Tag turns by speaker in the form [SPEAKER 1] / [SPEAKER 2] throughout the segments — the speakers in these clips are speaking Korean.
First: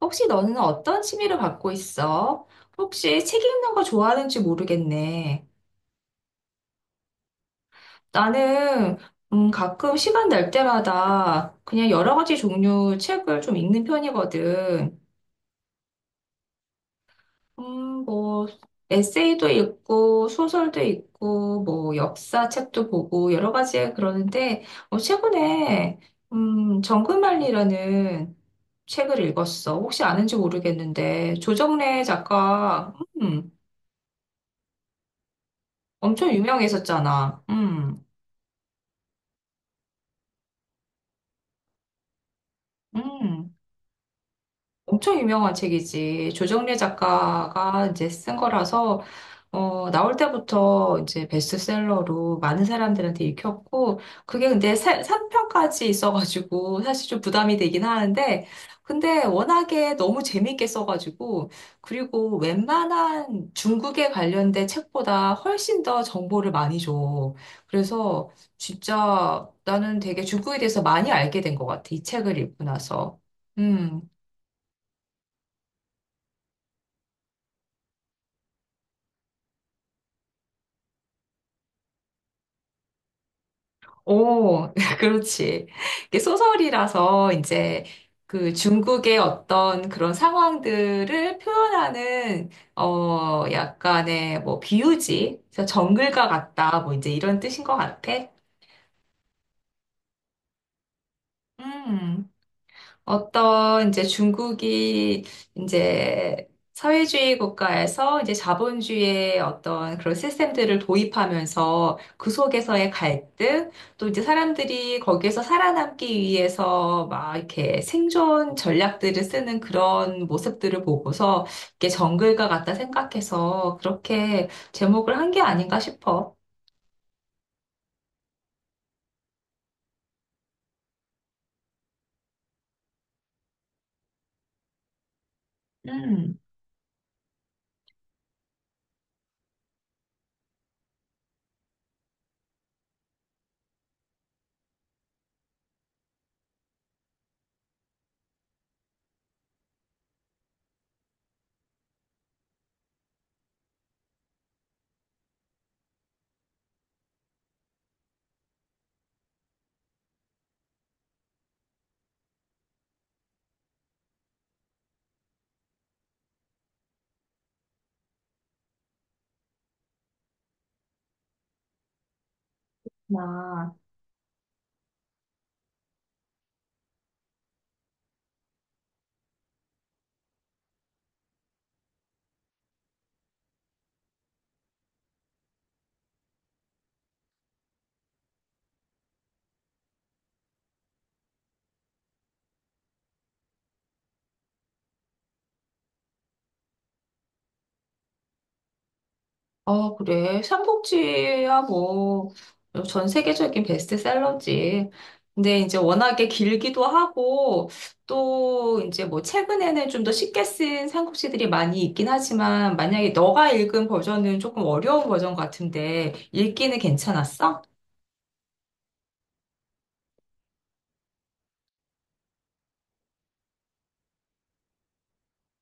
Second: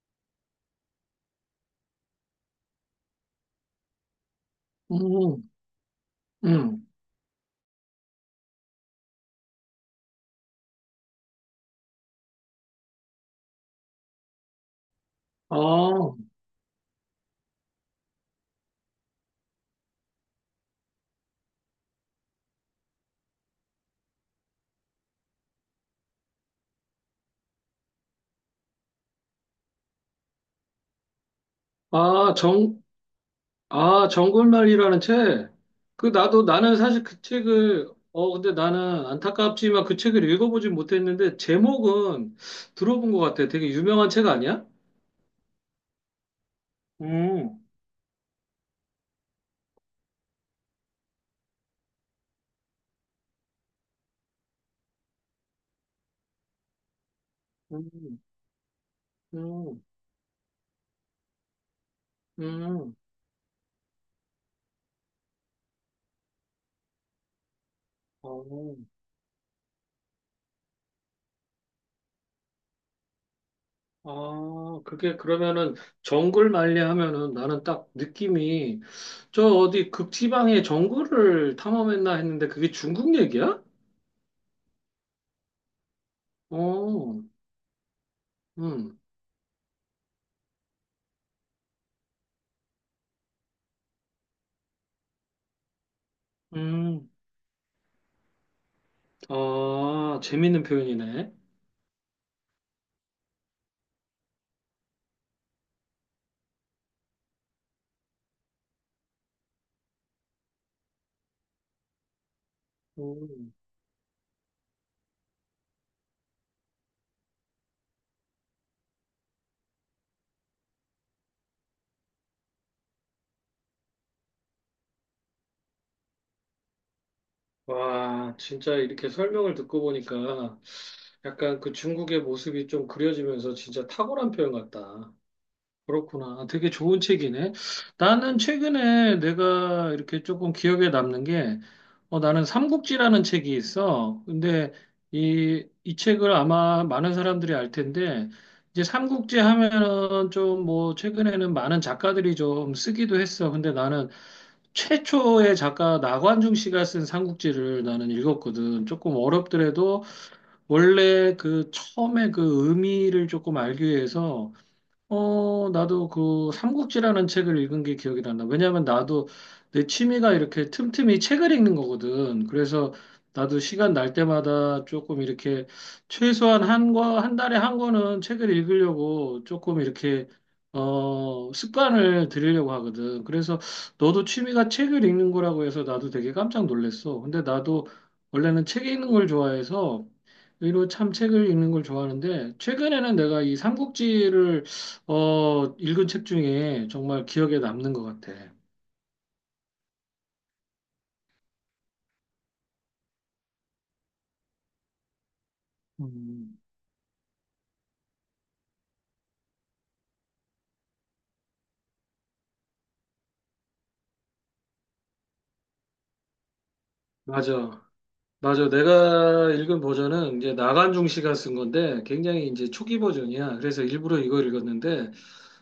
[SPEAKER 1] 혹시 너는 어떤 취미를 갖고 있어? 혹시 책 읽는 거 좋아하는지 모르겠네.
[SPEAKER 2] 음, 음.
[SPEAKER 1] 나는 가끔 시간 날 때마다 그냥 여러 가지 종류 책을 좀 읽는 편이거든.
[SPEAKER 2] 아,
[SPEAKER 1] 뭐 에세이도 읽고 소설도 읽고 뭐 역사 책도 보고 여러 가지 그러는데 최근에 정글만리라는 책을 읽었어. 혹시 아는지 모르겠는데 조정래
[SPEAKER 2] 아,
[SPEAKER 1] 작가 음,
[SPEAKER 2] 아, 정글말이라는 책. 그,
[SPEAKER 1] 엄청
[SPEAKER 2] 나는 사실 그
[SPEAKER 1] 유명했었잖아.
[SPEAKER 2] 책을, 근데 나는 안타깝지만 그 책을 읽어보진 못했는데, 제목은 들어본 것 같아.
[SPEAKER 1] 음.
[SPEAKER 2] 되게 유명한 책 아니야?
[SPEAKER 1] 엄청 유명한 책이지. 조정래
[SPEAKER 2] 음,
[SPEAKER 1] 작가가 이제 쓴 거라서, 나올 때부터 이제 베스트셀러로 많은 사람들한테 읽혔고, 그게 근데 3편까지 있어가지고, 사실 좀 부담이 되긴
[SPEAKER 2] 음,
[SPEAKER 1] 하는데, 근데
[SPEAKER 2] 음,
[SPEAKER 1] 워낙에 너무 재밌게 써가지고, 그리고
[SPEAKER 2] 음.
[SPEAKER 1] 웬만한 중국에 관련된 책보다 훨씬 더 정보를 많이 줘. 그래서
[SPEAKER 2] 어,
[SPEAKER 1] 진짜 나는 되게 중국에 대해서 많이 알게 된 것 같아. 이 책을 읽고 나서. 음.
[SPEAKER 2] 아, 그게 그러면은 정글말리 하면은 나는 딱 느낌이 저 어디 극지방의 정글을 탐험했나 했는데 그게 중국 얘기야?
[SPEAKER 1] 오, 그렇지. 이게
[SPEAKER 2] 어,
[SPEAKER 1] 소설이라서 이제 그
[SPEAKER 2] 음.
[SPEAKER 1] 중국의 어떤 그런 상황들을 표현하는 약간의 뭐 비유지, 그래서 정글과 같다, 뭐 이제
[SPEAKER 2] 음,
[SPEAKER 1] 이런 뜻인 것 같아.
[SPEAKER 2] 아, 재밌는 표현이네.
[SPEAKER 1] 음. 어떤 이제 중국이 이제 사회주의 국가에서 이제 자본주의의 어떤 그런 시스템들을 도입하면서 그 속에서의
[SPEAKER 2] 음.
[SPEAKER 1] 갈등, 또 이제 사람들이 거기에서 살아남기 위해서 막 이렇게 생존 전략들을 쓰는 그런 모습들을 보고서 이게 정글과 같다 생각해서 그렇게 제목을 한 게 아닌가 싶어.
[SPEAKER 2] 와, 진짜 이렇게 설명을 듣고 보니까 약간 그 중국의 모습이 좀 그려지면서 진짜 탁월한 표현 같다.
[SPEAKER 1] 음.
[SPEAKER 2] 그렇구나. 되게 좋은 책이네. 나는 최근에 내가 이렇게 조금 기억에 남는 게, 나는 삼국지라는 책이 있어. 근데 이 책을 아마 많은 사람들이 알 텐데, 이제 삼국지 하면은 좀 뭐, 최근에는 많은 작가들이 좀 쓰기도 했어. 근데 나는 최초의 작가 나관중 씨가 쓴 삼국지를 나는 읽었거든. 조금 어렵더라도 원래 그 처음에 그 의미를 조금 알기 위해서 나도 그 삼국지라는 책을 읽은 게 기억이 난다. 왜냐면 나도 내 취미가 이렇게 틈틈이 책을 읽는 거거든. 그래서 나도
[SPEAKER 1] 나.
[SPEAKER 2] 시간 날 때마다 조금 이렇게 최소한 한과 한 달에 한 권은 책을 읽으려고 조금 이렇게 습관을 들이려고 하거든. 그래서 너도 취미가 책을 읽는 거라고 해서 나도 되게 깜짝 놀랐어. 근데 나도 원래는 책 읽는 걸 좋아해서 의로 참 책을 읽는 걸 좋아하는데 최근에는 내가 이 삼국지를 읽은 책 중에 정말 기억에 남는 것 같아.
[SPEAKER 1] 아, 그래. 삼복지야, 뭐, 전 세계적인 베스트셀러지. 근데 이제 워낙에
[SPEAKER 2] 음,
[SPEAKER 1] 길기도 하고, 또 이제 뭐 최근에는 좀 더 쉽게 쓴 삼국지들이 많이 있긴 하지만, 만약에 너가 읽은 버전은 조금 어려운 버전 같은데, 읽기는 괜찮았어?
[SPEAKER 2] 맞아. 맞아. 내가 읽은 버전은 이제 나간중 씨가 쓴 건데 굉장히 이제 초기 버전이야. 그래서 일부러 이걸 읽었는데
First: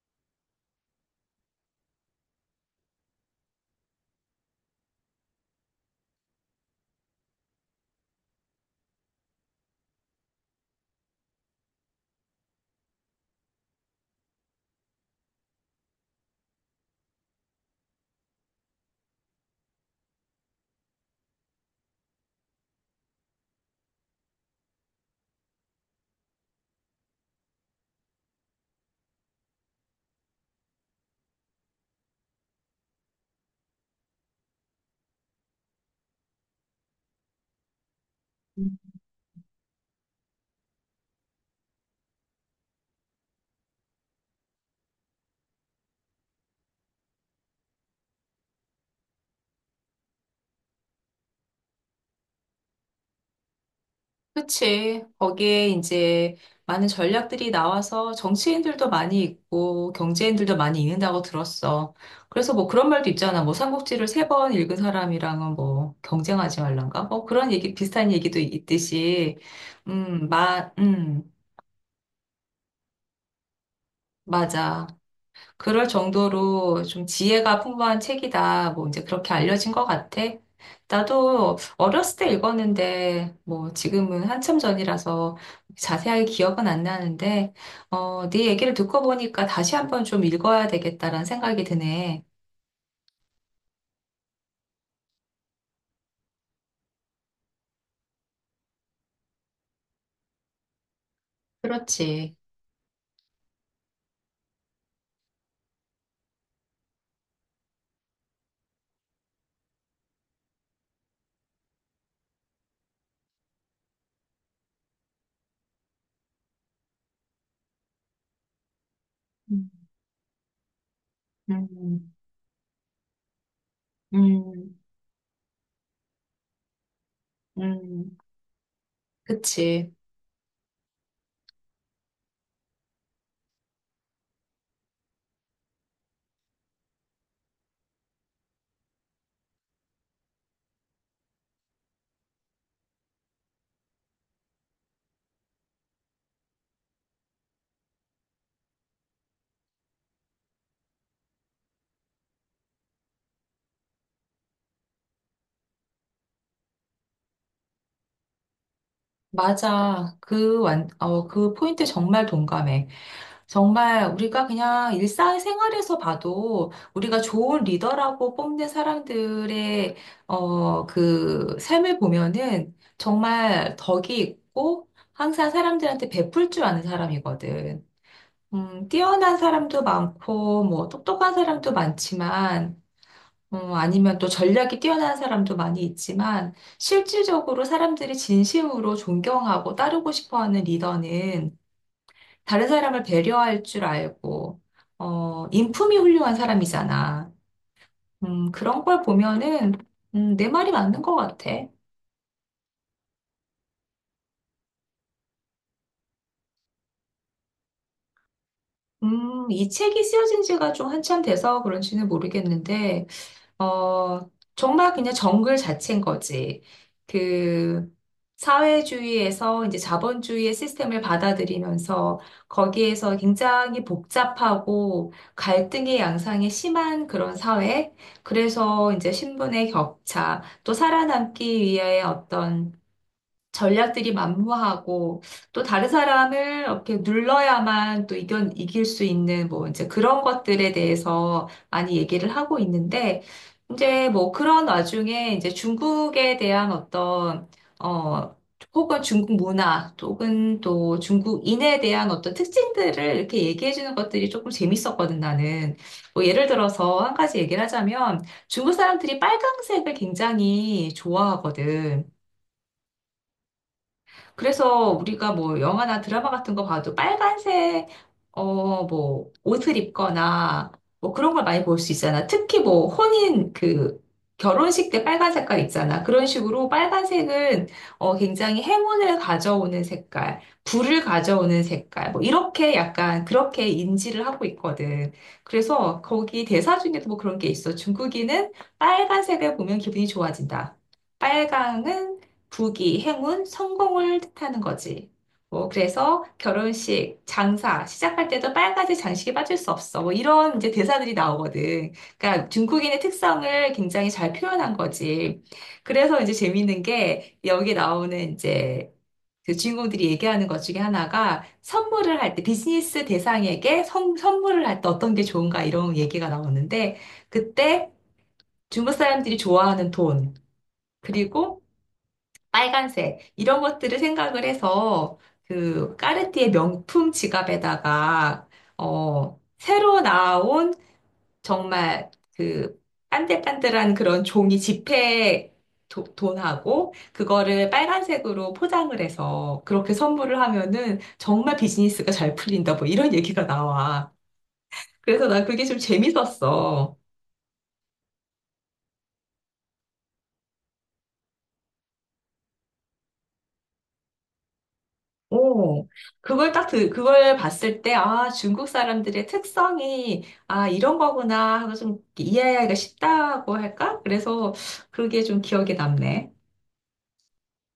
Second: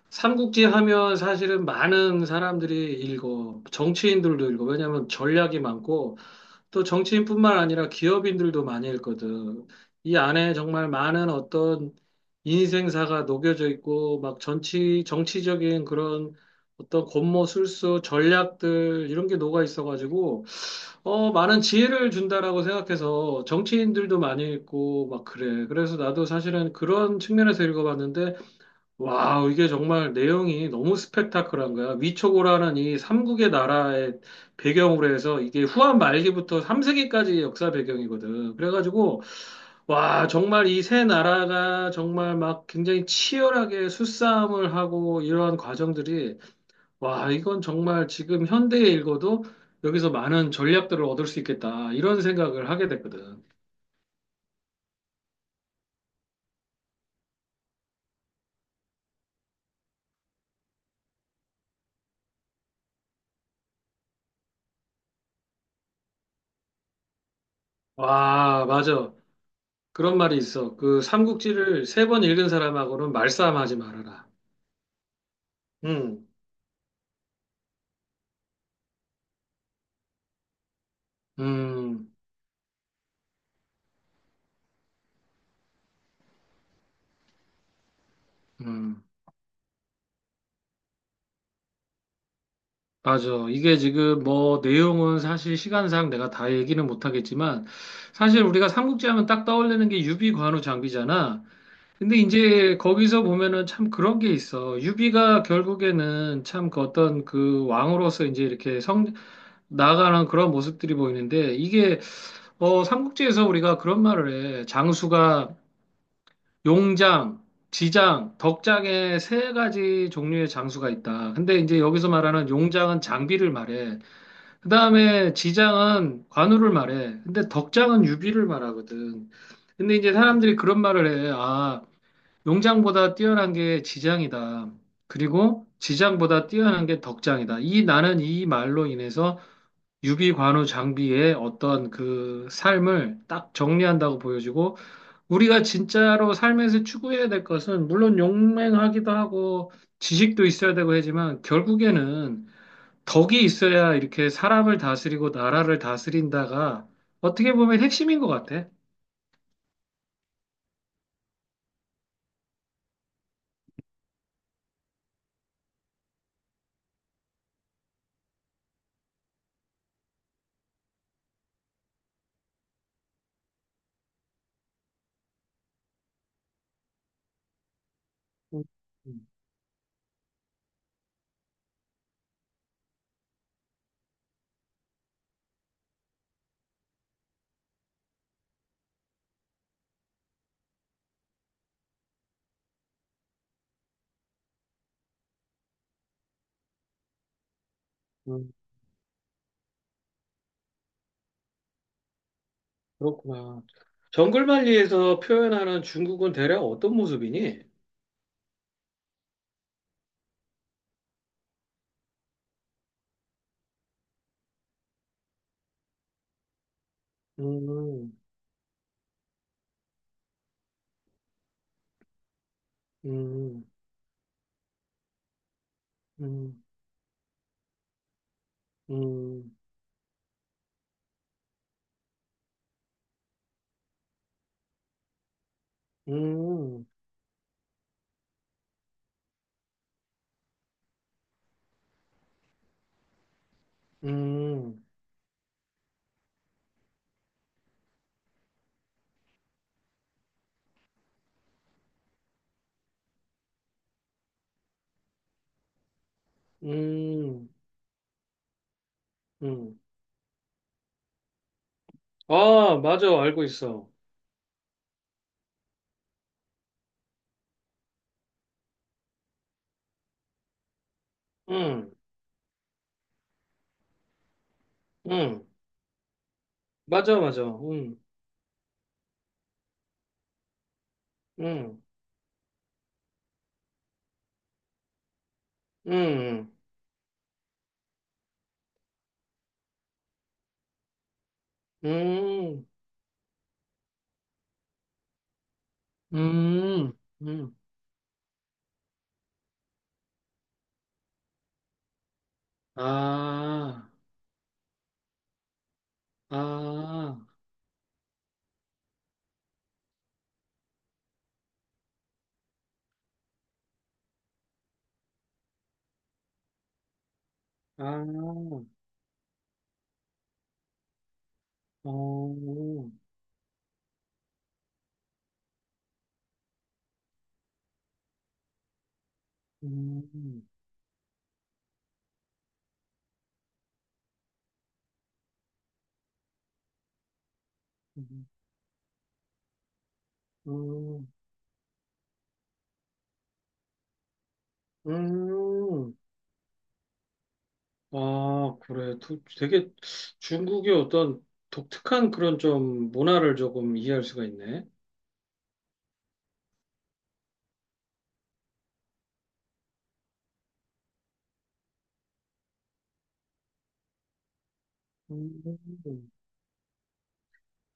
[SPEAKER 2] 삼국지 하면 사실은 많은 사람들이 읽어. 정치인들도 읽어. 왜냐하면 전략이 많고 또 정치인뿐만 아니라 기업인들도 많이 읽거든. 이 안에 정말 많은 어떤 인생사가 녹여져 있고, 막 정치적인 그런 어떤 권모 술수, 전략들, 이런 게 녹아 있어가지고, 많은 지혜를 준다라고 생각해서 정치인들도 많이 읽고, 막 그래. 그래서 나도 사실은 그런 측면에서 읽어봤는데, 와우, 이게 정말 내용이 너무 스펙타클한 거야. 위초고라는 이 삼국의 나라의 배경으로 해서 이게 후한 말기부터 3세기까지 역사 배경이거든. 그래가지고, 와, 정말 이 세 나라가 정말 막 굉장히 치열하게 수싸움을 하고 이러한 과정들이, 와, 이건 정말 지금 현대에 읽어도 여기서 많은 전략들을 얻을 수 있겠다. 이런 생각을 하게 됐거든.
[SPEAKER 1] 그치. 거기에 이제 많은 전략들이 나와서 정치인들도 많이 있고 경제인들도 많이 있는다고 들었어. 그래서 뭐 그런 말도 있잖아. 뭐 삼국지를 세 번 읽은 사람이랑은 뭐 경쟁하지 말란가? 뭐 그런 얘기, 비슷한 얘기도
[SPEAKER 2] 와, 맞아.
[SPEAKER 1] 있듯이.
[SPEAKER 2] 그런
[SPEAKER 1] 음,
[SPEAKER 2] 말이
[SPEAKER 1] 마,
[SPEAKER 2] 있어. 그
[SPEAKER 1] 음,
[SPEAKER 2] 삼국지를 세 번 읽은 사람하고는 말싸움하지 말아라.
[SPEAKER 1] 맞아. 그럴
[SPEAKER 2] 음,
[SPEAKER 1] 정도로 좀 지혜가 풍부한 책이다. 뭐 이제 그렇게 알려진 것 같아. 나도
[SPEAKER 2] 음,
[SPEAKER 1] 어렸을 때 읽었는데 뭐 지금은 한참 전이라서 자세하게 기억은 안 나는데 네 얘기를 듣고
[SPEAKER 2] 음,
[SPEAKER 1] 보니까 다시 한번 좀 읽어야 되겠다라는 생각이 드네.
[SPEAKER 2] 맞아. 이게 지금 뭐 내용은 사실 시간상 내가 다 얘기는 못하겠지만 사실 우리가 삼국지 하면 딱 떠올리는 게 유비 관우 장비잖아. 근데
[SPEAKER 1] 그렇지.
[SPEAKER 2] 이제 거기서 보면은 참 그런 게 있어. 유비가 결국에는 참 그 어떤 그 왕으로서 이제 이렇게 나아가는 그런 모습들이 보이는데 이게 삼국지에서 우리가 그런 말을 해. 장수가 용장, 지장, 덕장에 세
[SPEAKER 1] 음.
[SPEAKER 2] 가지 종류의 장수가 있다. 근데 이제 여기서
[SPEAKER 1] 음,
[SPEAKER 2] 말하는 용장은 장비를 말해. 그
[SPEAKER 1] 음,
[SPEAKER 2] 다음에 지장은 관우를 말해. 근데 덕장은
[SPEAKER 1] 음,
[SPEAKER 2] 유비를 말하거든.
[SPEAKER 1] 그치.
[SPEAKER 2] 근데 이제 사람들이 그런 말을 해. 아, 용장보다 뛰어난 게 지장이다. 그리고 지장보다 뛰어난 게 덕장이다. 이 나는 이 말로 인해서 유비, 관우, 장비의 어떤 그 삶을 딱 정리한다고 보여지고 우리가 진짜로 삶에서 추구해야 될 것은 물론 용맹하기도 하고 지식도 있어야 되고 하지만 결국에는 덕이 있어야 이렇게 사람을 다스리고 나라를 다스린다가 어떻게 보면 핵심인 것 같아.
[SPEAKER 1] 맞아. 그 포인트 정말 동감해. 정말 우리가 그냥 일상생활에서 봐도 우리가 좋은 리더라고 뽐낸 사람들의 그 삶을 보면은 정말 덕이 있고 항상 사람들한테 베풀 줄 아는 사람이거든.
[SPEAKER 2] 음, 음,
[SPEAKER 1] 뛰어난 사람도 많고 뭐 똑똑한 사람도 많지만 아니면 또 전략이 뛰어난 사람도 많이 있지만 실질적으로 사람들이 진심으로 존경하고 따르고 싶어하는 리더는 다른 사람을 배려할 줄 알고, 인품이 훌륭한 사람이잖아.
[SPEAKER 2] 음,
[SPEAKER 1] 그런 걸 보면은, 내 말이 맞는 것 같아.
[SPEAKER 2] 그렇구나. 정글만리에서 표현하는 중국은 대략 어떤 모습이니?
[SPEAKER 1] 이 책이 쓰여진 지가 좀 한참 돼서 그런지는 모르겠는데, 어, 정말 그냥 정글 자체인 거지. 그,
[SPEAKER 2] 음,
[SPEAKER 1] 사회주의에서 이제 자본주의의 시스템을 받아들이면서 거기에서
[SPEAKER 2] 음,
[SPEAKER 1] 굉장히 복잡하고 갈등의 양상이
[SPEAKER 2] 음,
[SPEAKER 1] 심한 그런 사회. 그래서 이제
[SPEAKER 2] 음,
[SPEAKER 1] 신분의 격차, 또 살아남기 위해 어떤 전략들이 만무하고 또 다른 사람을
[SPEAKER 2] 음,
[SPEAKER 1] 이렇게 눌러야만 또 이겨, 이길 수 있는 뭐 이제 그런 것들에 대해서 많이 얘기를 하고 있는데 이제 뭐 그런
[SPEAKER 2] 음,
[SPEAKER 1] 와중에 이제 중국에 대한 어떤 어 혹은 중국 문화 혹은 또 중국인에 대한 어떤 특징들을 이렇게 얘기해 주는 것들이 조금 재밌었거든 나는 뭐 예를 들어서 한 가지
[SPEAKER 2] 음,
[SPEAKER 1] 얘기를 하자면 중국 사람들이
[SPEAKER 2] 음.
[SPEAKER 1] 빨강색을 굉장히 좋아하거든.
[SPEAKER 2] 아, 맞아, 알고 있어.
[SPEAKER 1] 그래서 우리가 뭐 영화나 드라마 같은 거 봐도 빨간색, 뭐 옷을 입거나 뭐 그런 걸 많이 볼 수
[SPEAKER 2] 음.
[SPEAKER 1] 있잖아. 특히 뭐 혼인 그 결혼식 때 빨간
[SPEAKER 2] 응,
[SPEAKER 1] 색깔 있잖아. 그런 식으로
[SPEAKER 2] 맞아, 맞아.
[SPEAKER 1] 빨간색은
[SPEAKER 2] 응,
[SPEAKER 1] 굉장히 행운을 가져오는 색깔, 불을 가져오는
[SPEAKER 2] 응,
[SPEAKER 1] 색깔, 뭐 이렇게 약간 그렇게 인지를 하고 있거든. 그래서 거기
[SPEAKER 2] 응,
[SPEAKER 1] 대사 중에도 뭐 그런 게 있어. 중국인은 빨간색을 보면 기분이 좋아진다. 빨강은
[SPEAKER 2] 응,
[SPEAKER 1] 부귀, 행운, 성공을 뜻하는 거지. 뭐, 그래서
[SPEAKER 2] 응,
[SPEAKER 1] 결혼식,
[SPEAKER 2] 응.
[SPEAKER 1] 장사, 시작할 때도 빨간색 장식에 빠질 수 없어. 뭐, 이런 이제 대사들이 나오거든. 그러니까 중국인의 특성을
[SPEAKER 2] 아,
[SPEAKER 1] 굉장히 잘 표현한 거지. 그래서 이제 재밌는
[SPEAKER 2] 아,
[SPEAKER 1] 게 여기 나오는 이제 그 주인공들이 얘기하는 것 중에 하나가 선물을 할 때, 비즈니스 대상에게 선, 선물을 할 때 어떤 게 좋은가 이런 얘기가 나오는데, 그때
[SPEAKER 2] 아,
[SPEAKER 1] 중국 사람들이 좋아하는 돈, 그리고
[SPEAKER 2] 어,
[SPEAKER 1] 빨간색 이런 것들을 생각을 해서 그 까르띠에 명품 지갑에다가 새로
[SPEAKER 2] 음,
[SPEAKER 1] 나온 정말 그 빤들빤들한 그런 종이 지폐 도- 돈하고 그거를
[SPEAKER 2] 음,
[SPEAKER 1] 빨간색으로 포장을 해서 그렇게 선물을 하면은
[SPEAKER 2] 음,
[SPEAKER 1] 정말 비즈니스가 잘 풀린다 뭐 이런 얘기가 나와. 그래서 난 그게 좀
[SPEAKER 2] 음.
[SPEAKER 1] 재밌었어.
[SPEAKER 2] 아, 그래. 되게 중국의 어떤 독특한 그런 좀 문화를 조금 이해할 수가 있네.
[SPEAKER 1] 오, 그걸 딱 들, 그걸 봤을 때, 아, 중국 사람들의 특성이, 아, 이런 거구나 하고 좀 이해하기가 쉽다고 할까? 그래서 그게 좀 기억에
[SPEAKER 2] 음.
[SPEAKER 1] 남네.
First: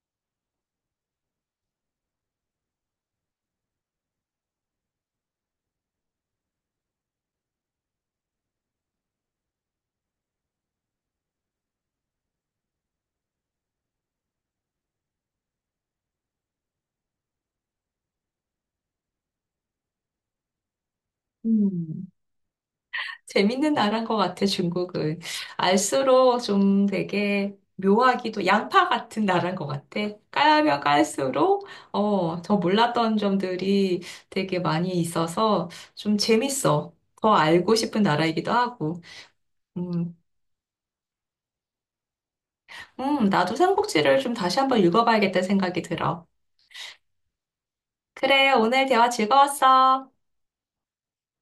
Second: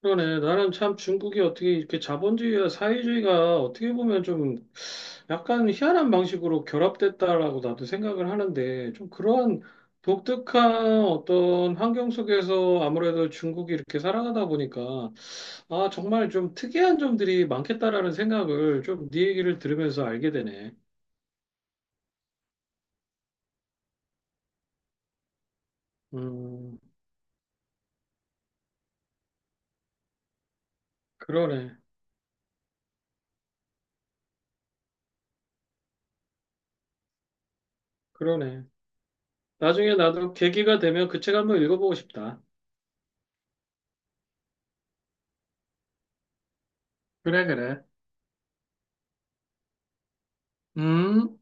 [SPEAKER 2] 그러네. 나는 참 중국이 어떻게 이렇게 자본주의와 사회주의가 어떻게 보면 좀 약간 희한한 방식으로 결합됐다라고 나도 생각을 하는데 좀 그러한 독특한 어떤 환경 속에서 아무래도 중국이 이렇게 살아가다 보니까 아, 정말 좀 특이한 점들이 많겠다라는 생각을 좀 네 얘기를 들으면서 알게 되네.
[SPEAKER 1] 음, 재밌는 나라인 것 같아, 중국은. 알수록
[SPEAKER 2] 음,
[SPEAKER 1] 좀 되게 묘하기도, 양파 같은 나라인 것 같아. 까면 깔수록,
[SPEAKER 2] 그러네,
[SPEAKER 1] 더 몰랐던 점들이 되게 많이 있어서 좀 재밌어. 더 알고 싶은 나라이기도
[SPEAKER 2] 그러네.
[SPEAKER 1] 하고.
[SPEAKER 2] 나중에
[SPEAKER 1] 음,
[SPEAKER 2] 나도 계기가 되면 그 책 한번 읽어보고 싶다.
[SPEAKER 1] 나도 삼국지를 좀 다시 한번 읽어봐야겠다는 생각이 들어.
[SPEAKER 2] 그래, 그래.
[SPEAKER 1] 그래, 오늘 대화 즐거웠어.
[SPEAKER 2] 음.